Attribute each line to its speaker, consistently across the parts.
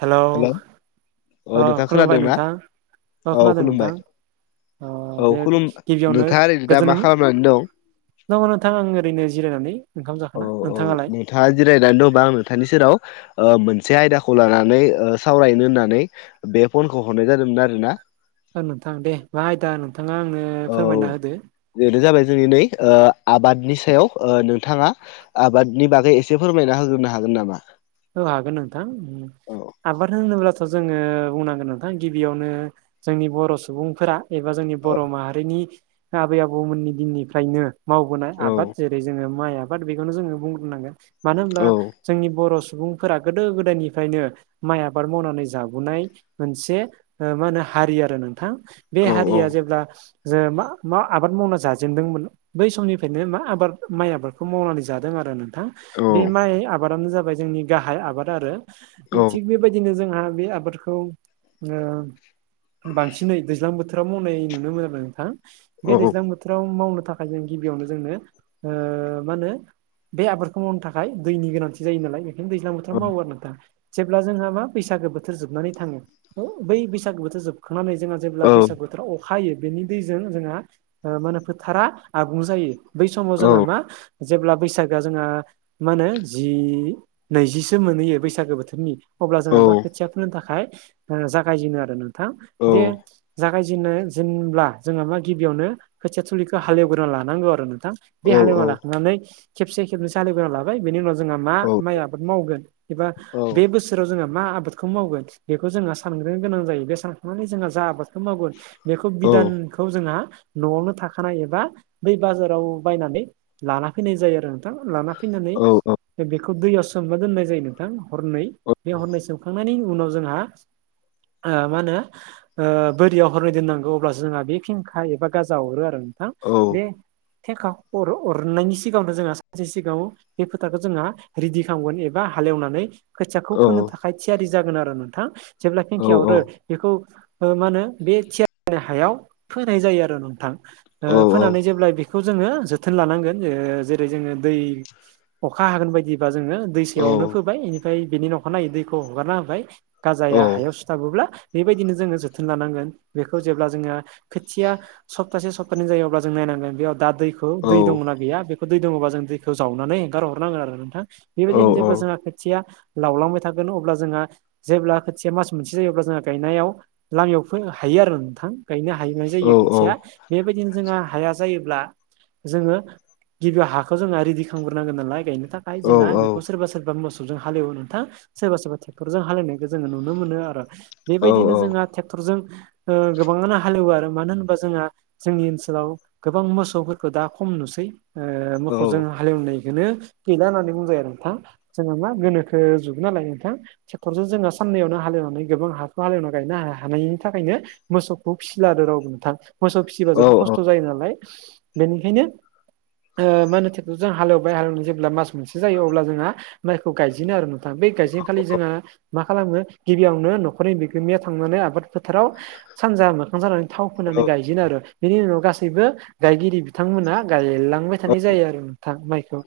Speaker 1: Hello
Speaker 2: हेल' अ
Speaker 1: अ
Speaker 2: नोंथां
Speaker 1: खुलुमबाय
Speaker 2: खोनादोंना
Speaker 1: नोंथां अ
Speaker 2: औ
Speaker 1: खोनादों नोंथां
Speaker 2: खुलुमबाय
Speaker 1: अ
Speaker 2: औ
Speaker 1: दे
Speaker 2: खुलुम
Speaker 1: गिबियावनो
Speaker 2: नोंथाङा ओरैनो दा मा
Speaker 1: गोजोन
Speaker 2: खालामनानै दं
Speaker 1: औ नोंथां आं ओरैनो जिरायनानै ओंखाम जाखोना नोंथाङालाय
Speaker 2: थाङा जिरायनानै दंबा आं नोंथांनि सेराव ओ मोनसे आयदाखौ लानानै सावरायनो होननानै बे फनखौ हरनाय जादोंमोन आरो ना
Speaker 1: औ नोंथां दे मा आयदा नोंथाङा आंनो
Speaker 2: औ
Speaker 1: फोरमायना होदो
Speaker 2: बेनो जाबाय जोंनि नै ओ आबादनि सायाव नोंथाङा आबादनि बागै एसे फोरमायना होग्रोनो हागोन नामा
Speaker 1: औ हागोन नोंथां
Speaker 2: औ
Speaker 1: आबाद होनोब्लाथ' जोङो बुंनांगोन नोंथां गिबियावनो जोंनि बर' सुबुंफोरा एबा जोंनि बर' माहारिनि आबै आबौमोननि दिननिफ्रायनो मावबोनाय
Speaker 2: औ
Speaker 1: आबाद जेरै जोङो माइ आबाद बेखौनो जोङो बुंनांगोन मानो होनब्ला
Speaker 2: औ
Speaker 1: जोंनि बर' सुबुंफोरा गोदो गोदायनिफ्रायनो माइ आबाद मावनानै जाबोनाय मोनसे ओ मा होनो हारि आरो नोंथां बे
Speaker 2: औ
Speaker 1: हारिया जेब्ला जेन'बा मा आबाद मावना जाजेनदोंमोन बै समनिफ्रायनो मा आबाद माइ आबादखौ मावनानै जादों आरो नोंथां
Speaker 2: औ
Speaker 1: बे माइ आबादानो जाबाय जोंनि गाहाय आबाद आरो
Speaker 2: औ
Speaker 1: थिग बेबायदिनो जोंहा बे आबादखौ ओ बांसिनै दैज्लां बोथोराव मावनाय नुनो मोन आरो नोंथां बे
Speaker 2: औ
Speaker 1: दैज्लां बो थोराव मावनो थाखाय जों गिबियावनो जोंनो ओ मा होनो बे आबादखौ मावनो थाखाय दैनि गोनांथि जायो नालाय बेखायनो दैज्लां बोथोराव मावो आरो नोंथां जेब्ला जोंहा मा बैसागो बोथोर जोबनानै थाङो बै बैसागो बोथोर जोबखांनानै जोङो जेब्ला बैसाग बोथोराव अखा हायो बेनि दैजों जोंहा मा होनो फोथारा आबुं जायो बै समाव
Speaker 2: औ
Speaker 1: जोंहा मा जेब्ला बैसागोआ जोंहा मा होनो जि नैजिसो मोनहैयो बैसागो बोथोरनि अब्ला जोंहा मा खोथिया फोनो थाखाय ओ जागायजेनो आरो नों थां
Speaker 2: औ
Speaker 1: बे जा रायजेननाय जेनब्ला जोंहा मा गिबियावनो खोथिया थिलिखौ हालेवग्रोना लानांगौ आरो नोंथां बे हालेवना लाखांनानै खेबसे खेबनैसो हालेवग्रोना लाबाय बेनि उनाव जोंहा मा माइ आबाद मावगोन एबा
Speaker 2: औ
Speaker 1: बे बो थोराव जोङो मा आबादखौ मावगोन बेखौ जोंहा सानग्रोनो गोनां जायो बे सानखांनानै जोंहा जा आबादखौ मावगोन बेखौ
Speaker 2: औ
Speaker 1: बिदानखौ जोंहा न'आवनो थाखानाय एबा बै बाजाराव बायनानै लाना फैनाय जायो आरो नोंथां लाना
Speaker 2: औ
Speaker 1: फैनानै बेखौ दैयाव सोमना दोननाय जायो नोंथां हरनै बे हरनै सोम खांनायनि उनाव जोंहा ओ मा होनो ओ बोरियाव हरनै दोननांगौ अब्लासो जोंहा बेखेंखा एबा गाजा हरो आरो नोंथां
Speaker 2: औ
Speaker 1: बे फेखा अरनायनि सिगाङनो जोंहा सानसे सिगाङ बे फोथारखौ जोंहा रेडि खालामगोन एबा हाल एवनानै खोथियाखौ फोनो थाखाय थियारि जागोन आरो नोंथां जेब्ला फेंखाया हरो बेखौ मा होनो बे थियारनि हायाव फोनाय जायो आरो नोंथां ओ फोनानै जेब्ला बे खौ जोङो जोथोन लानांगोन ज जेरै जोङो दै अखा हागोन बायदिबा जोङो दै सेयावनो फोबाय बेनिफ्राय बेनि न अखानायै दैखौ हगारना होबाय गाजाया हायाव सु थाबोब्ला बेबायदिनो जोङो जोथोन लानांगोन बेखौ जेब्ला जोङो खोथिया सप्तासे स्तानि जायोब्ला जों नायनांगोन बेयाव दा दैखौ दै दङना गैया बेखौ दै दङबा जों दैखौ जावनानै हंगारहरनांगोन आरो नोंथां बेबायदिनो जेब्ला जोंहा खोथिया लावलांबाय थागोन अब्ला जोंहा जेब्ला खोथिया मास मोनसे जायो अब्ला जोंहा गायनायाव लामायाव हायो आरो नोंथां गायनो हायैनाय जायो खोथिया बेबायदिनो जोंहा हाया जायोब्ला जोङो गिबियाव हाखौ जोङा रेडि खालामग्रोनांगोन नालाय गायनो थाखाय जोंहा बेखौ सोरबा सोरबा मोसौ हाल एवो नोंथां सोरबा सोरबा ट्रेक्टरजों हाल एवनायखौ जोङो नुनो मोनो आरो बेबायदिनो जोंहा ट्रेक्टरजों गोबाङानो हालेवो आरो मानो होनोबा जोंहा जोंनि ओनसोलाव गोबां मोसौफोरखौ दा खम नुसै मोखौ जों हाल एवनायखौनो गैला होननानै बुंजायो आरो नोंथां जोंना मा गोनोखो जुग नालाय नोंथां ट्रेक्टरजों जोङो साननैआवनो हालेवनानै गोबां हाखौ हालेवनानै गायनो हानायनि थाखायनो मोसौखौ फिसिला आरो रावबो नोंथां मोसौ फिसिबा जोबोर खस्थ' जायो नालाय बेनिखायनो मा होनो ट्रेक्टरजों हालेवबाय हालेव जोब जेब्ला मास मोनसे जायो अब्ला जोंहा माइखौ गायजेनो आरो नोंथां बे गायजेनखालि जोंहा मा खालामो गिबियावनो न'खरनि बिगोमाया थांनानै आबाद फोथाराव सानजा मोखां जानानै थाव फोनानै गायजनो आरो बेनि उनाव गासैबो गायगिरि बिथांमोना गायलांबाय थानाय जायो आरो नोंथां माइखौ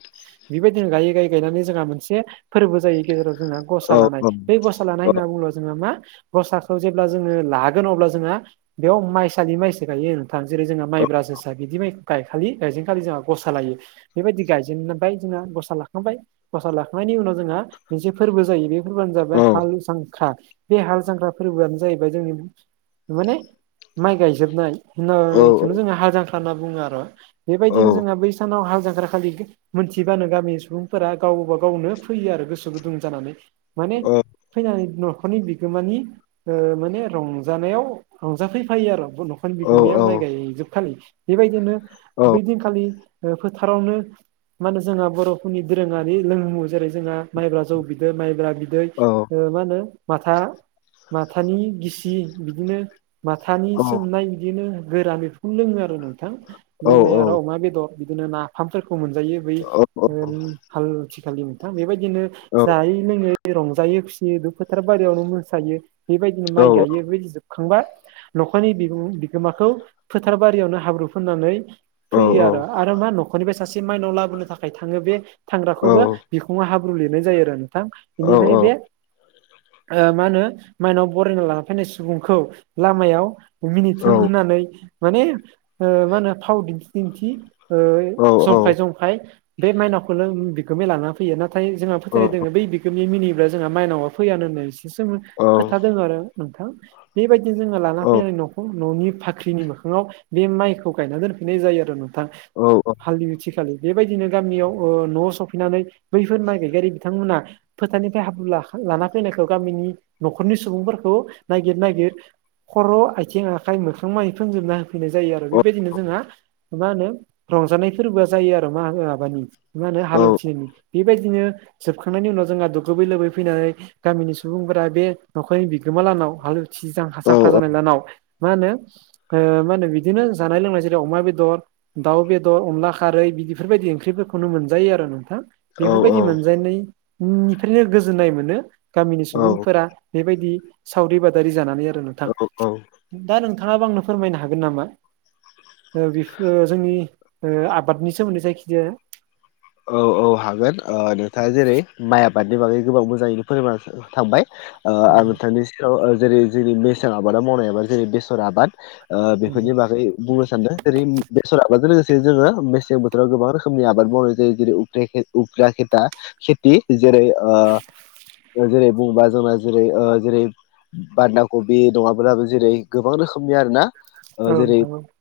Speaker 1: बेबायदिनो गायै गायै गायनानै जोंहा मोनसे फोरबो जायो गेजेराव जोंहा गसा लानाय बे गसा ला नाय होनना बुङोब्ला जोङा मा गसाखौ जेब्ला जोङो लागोन अब्ला जोहा बेयाव माइसालि माइसो गायो आरो थां जेरै जोंहा माइब्रा जोसा बिदि गायखालि गायजेनखालि जोंहा गसा लायो बेबायदि गायजेन ओमफ्राय जोंहा गसा लाखांबाय गसा लाखांनायनि उनाव जोंहा मोनसे फोरबो जायो बे फोरबोयानो जाबाय हाल जांख्रा बे हाल जाख्रा फोरबोआनो जाहैबाय जोंनि माने माइ गायजोबनाय होननाय बेखौनो जोङो हाल जांख्रा होनना बुङो आरो बेबायदिनो जोंहा बै सानाव हाल जांख्रा खालि मोनथिबानो गामिनि सुबुंफोरा गावबा गावनो फैयो आरो गोसो गुदुं जानानै माने फैनानै न'खरनि बिगोमानि माने रंजानायाव रंजाफैफायो आरो न'खनि बिगोमाया माइ गायजोबखालि बेबायदिनो बै दिनखालि फोथारावनो मा होनो जोंहा बर'फोरनि दोरोङारि लोंमु जेरै जोंहा माइब्रा जौ बिदै माइब्रा बिदै मा होनो माथा माथानि गिसि बिदिनो माथानि सोमनाय बिदिनो गोरान बेखौ लोङो आरो नोंथां लोंनाय आरो अमा बेदर बिदिनो नाफामफोरखौ मोनजायो बै हाल उथि खालि नोंथां बेबायदिनो जायै लोङै रंजायो खुसियै बे फोथार बारियावनो मोसायो बेबायदिनो माइ गायो बेबायदि जोबखांबा न'खरनि बिगोमाखौ फोथार बारियावनो हाब्रु फोननानै फैयो आरो आरो मा न'खरनिफ्राय सासे माइनाव लाबोनो थाखाय थाङो बे थांग्राखौबो बिखुङाव हाब्रु लिरनाय जायो आरो नोंथां बेनिखायनो बे मा होनो माइनाव बरायना लाना फैनाय सुबुंखौ लामायाव मिनिथों होननानै माने मा होनो फाव दिन्थि दिन्थि जंखाय जंखाय बे माइनावखौनो बिगोमाया लाना फैयो नाथाय जोंहा फोथायनाय दङ बै बिगोमाया मिनियोब्ला जोंहा माइनावा फैयानो होननाय खोथा दङ आरो नोंथां बेबायदिनो जोंङो लाना फैनानै न'खौ न'नि फाख्रिनि मोखाङाव बे माइखौ गायना दोनफैनाय जायो आरो नोंथां हालि उथिखालि बेबायदिनो गामियाव न'आव सफैनानै बैफोर माइ गायारि बिथांमोना फोथारनिफ्राय हाब्रु ला लाना फैनायखौ गामिनि न'खरनि सुबुंफोरखौ नायगिर नायगिर खर' आथिं आखाइ मोखां मानि फोनजोबना होफैनाय जायो आरो बेबायदिनो जोंहा मा होनो रंजानाय फोरबोआ जायो आरो मा माबानि मा होनो हाल उथिनायनि बेबायदिनो जोबखांनायनि उनाव जोंहा दुगो लोबै फैनानै गामिनि सुबुंफोरा बे न'खरनि बिगोमालानाव हाल जांख्रा जानाय लाहानाव मा होनो मा होनो बिदिनो जानाय लोंनाय जेरै अमा बेदर दाउ बेदर थ अनला खारै बिदिफोरबायदि ओंख्रिफोरखौनो मोनजायो आरो नोंथां बेफोरबायदि मोनजनायनिफ्रायनो गोजोननाय मोनो गामिनि सुबुंफोरा बेबायदि सावरि बादारि जानानै आरो नोंथां
Speaker 2: औ
Speaker 1: दा नोंथांङाबो आंनो फोरमायनो हागोन नामा बेफोर जोंनि ओ आबादनि सोमोनदै जायखिजाया
Speaker 2: औ औ हागोन नोंथांङा जेरै माइ आबादनि बागै गोबां मोजांङैनो फोरों थांबाय
Speaker 1: औ
Speaker 2: आं नोंथांनि सायाव जेरै जोंनि मेसें आबादाव मावनायाबा जेरै बेसर आबाद ओ
Speaker 1: नोंथां
Speaker 2: बेफोरनि बागै बुंनो सानदों जेरै बेसर आबादजों लोगोसे जोंङो मेसें बोथोराव गोबां रोखोमनि आबाद मावनाय जायो जेरै उग्रा खेथा खेथि जेरै जेरै बुंबा जोंना जेरै जेरै बानदा कबि नङाब्लाबो जेरै गोबां रोखोमनि आर ना
Speaker 1: औ
Speaker 2: ओ जेरै
Speaker 1: नोंथां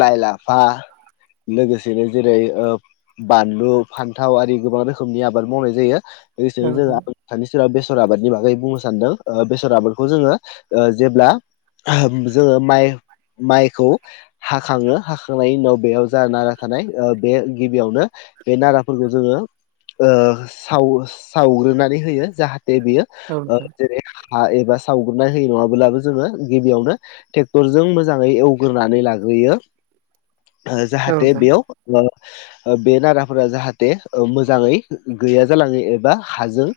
Speaker 2: लाइ लाफा लोगोसेनो जेरै बानलु फानथाव आरि गोबां रोखोमनि आबाद मावनाय जायो लोगोसेनो जों नोंथांनि सेराव बेसर आबादनि बागै बुंनो सानदों बेसर आबादखौ जोंङो जेब्ला जोंङो माइ माइखौ हाखांङो हाखांनायनि उनाव बेयाव जा नारा थानाय बे गिबियावनो बे नाराफोरखौ जोंङो ओ साव सावग्रोनानै होयो। जाहाथे बेयो
Speaker 1: औ
Speaker 2: ओ
Speaker 1: नोंथां
Speaker 2: जेरै हा एबा सावगुरनाय होयो नंङाब्लाबो जोंङो गिबियावनो ट्रेक्टरजों मोजांङै एवग्रोनानै लाग्रोयो। ओ
Speaker 1: औ
Speaker 2: जाहाथे
Speaker 1: नोंथां
Speaker 2: बेयाव बे नारा फोरा जाहाथे मोजांङै गैया जालाङो एबा हाजों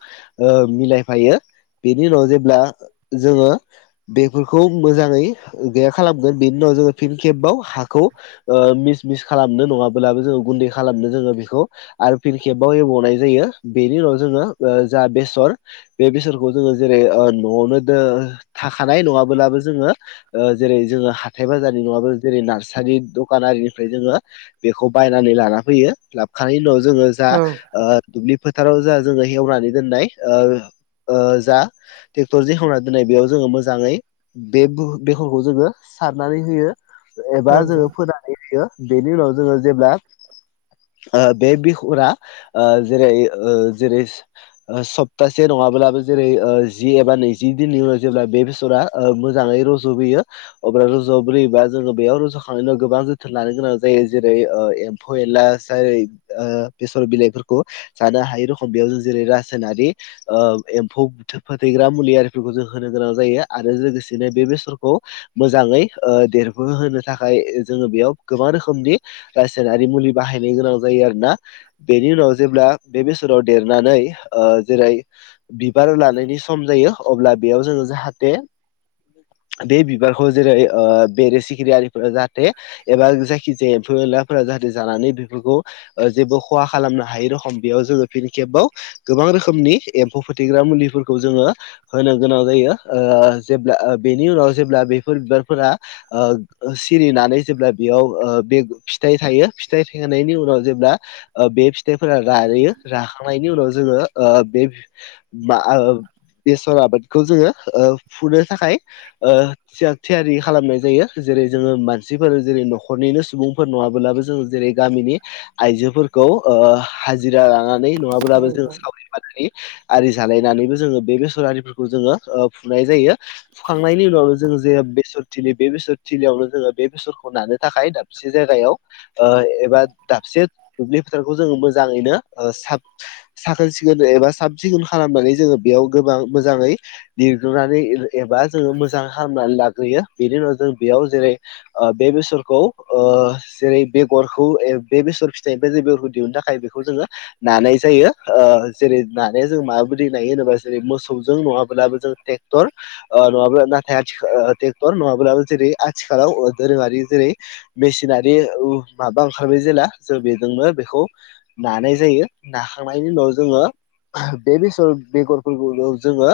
Speaker 2: ओ‌ मिलायफायो बेनि उनाव जेब्ला जोंङो बेफोरखौ मोजांङै गैया खालामगोन बेनि उनाव जोंङो फिन केमबाव हाखौ ओ मिस मिस खालामनो नंङाब्लाबो जोंङो गुनदै खालामनो जोंङो बे ओ आरो फिन खेबाव एबनाय जायो बेनि उनाव जोंङो जा बेसर बे बेसोरखौ जोंङो जेरै न'आवनो दो थाखानाय नङाब्लाबो जोंङो ओ जेरै जोंङो हाथाय बाजारनि नंङाबो जेरै नार्सारि दखानारिनिफ्राय जोंङो बेखौ बायनानै लाना फैयो लाबखांनायनि उनाव जोंङो जा
Speaker 1: औ औ नोंथां
Speaker 2: ओ दुब्लि फोथाराव जा जोंङो एवनानै दोननाय जा ट्रेक्टरजों एवना दोननाय बेयाव जोंङो मोजांङै बे बेरखौ जोंङो सारनानै होयो
Speaker 1: औ
Speaker 2: एबा
Speaker 1: नोंथां
Speaker 2: जोंङो फोनानै होयो बेनि उनाव जोंङो जेब्ला बे बिगुरा जेरै जेरै सप्तासे नंङाब्लाबो जेरै जि एबा नैजि दिननि उनाव जेब्ला बे बेसरा मोजांङै रज'बोयो अब्ला रजबोयोबा जोङो बेयाव रजखांनायनि उनाव गोबां जोथोन लानो गोनां जायो जेरै एमफौ एनला जेरै ओ बेसर बिलाइफोरखौ जानो हायै रखम बेयाव जों जेरै रासायनारि ओ एमफौ फोथैग्रा मुलि आरिफोरखौ जों होनो गोनां जायो आरो लोगोसेनो बे बेसरखौ मोजाङै ओ देरबोहोनो थाखाय जोङो बेयाव गोबां रोखोमनि रासायनारि मुलि बाहाय नो गोनां जायो आरोना बेनि उनाव जेब्ला बे बेसरा देरनानै ओ जेरै बिबार लानायनि सम जायो अब्ला बेयाव जोङो जाहाथे बे बिबारखौ जेरै ओ बेरे सिखिरियारिफोरा जाहाथे एबा जायखि जाया फोलाफोरा जाहाथे जानानै जेबो खहा खालामनो हायै रखम बेयाव जोङो फिन खेबाव गोबां रोखोमनि एमफौ फोथैग्रा मुलिफोरखौ जोङो होनो गोनां जायो ओ जेब्ला बेनि उनाव जेब्ला बेफोर बिबारफोरा ओ सिरिनानै जेब्ला बेयाव ओ बे फिथाइ थायो फिथाइ थायनायनि उनाव जेब्ला ओ बे फिथाइफोरा रायो राखांनायनि उनाव जोङो ओ बे बा ओ बेसर आबादखौ जोङो ओ फुनो थाखाय ओ थाग थियारि खालामनाय जायो जेरै जोङो मानसिफोर जेरै न'खरनिनो सुबुंफोर नङाबोलाबो जोङो जेरै गामिनि आइजोफोरखौ ओ हाजिरा लानानै नङाब्लाबो जों सावरि सावरि आरि जालायनानैबो जोङो बे बेसर आरिफोरखौ जोङो ओ फुनाय जायो फुखांनायनि उनावनो जोङो जे बेसरथिलि बे बेसर थलियावनो जोङो बे बेसरखौ नानो थाखाय दा बसे जायगायाव ओ ए बा दाबसे दुब्लि फोथारखौ जोङो मोजाङैनो ओ साब साखोन सिखोन एबा साब सिखोन खालामनानै जोङो बेयाव गोबां मोजाङै लिरग्रोनानै एबा जोङो मोजां खालामनानै लाग्रोयो बेनि उनाव जों बेयाव जेरै ओ बे बेसरखौ ओ जेरै बेगर खौ ए बे बेसर फिथाइनिफ्राय बेगरखौ दिहुननो थाखाय बेखौ जोङो नानाय जायो ओ जेरै नानाया जों माबायदि नायो होनोबा जेरै मोसौजों नङाब्लाबो जों टेकक्टर ओ नङाब्लाबो नाथाय आथिखा टेकक्टर जेरै आ थिखालाव ओ दोरोङारि जेरै मेसिनारि उ माबा ओंखारबाय जेला जों बेजोंनो बेखौ नानाय जायो नाखांनायनि उनाव जोङो बे बेसर बेगरफोरखौनो जोङो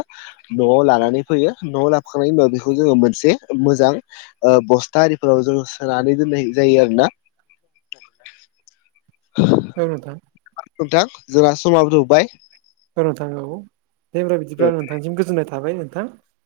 Speaker 2: न'आव लानानै फैयो न'आव लाफखांनायनि उनाव बेखौ जोङो मोनसे मोजां ओ बस्था आरिफोराव जोङो सोनानै दोननाय जायो आरोना
Speaker 1: औ नोंथां
Speaker 2: नोंथां जोङा समाबो थौबाय
Speaker 1: औ नोंथां औ दे होनबा
Speaker 2: ओ
Speaker 1: बिदिब्ला नोंथांसिम गोजोननाय थाबाय नोंथां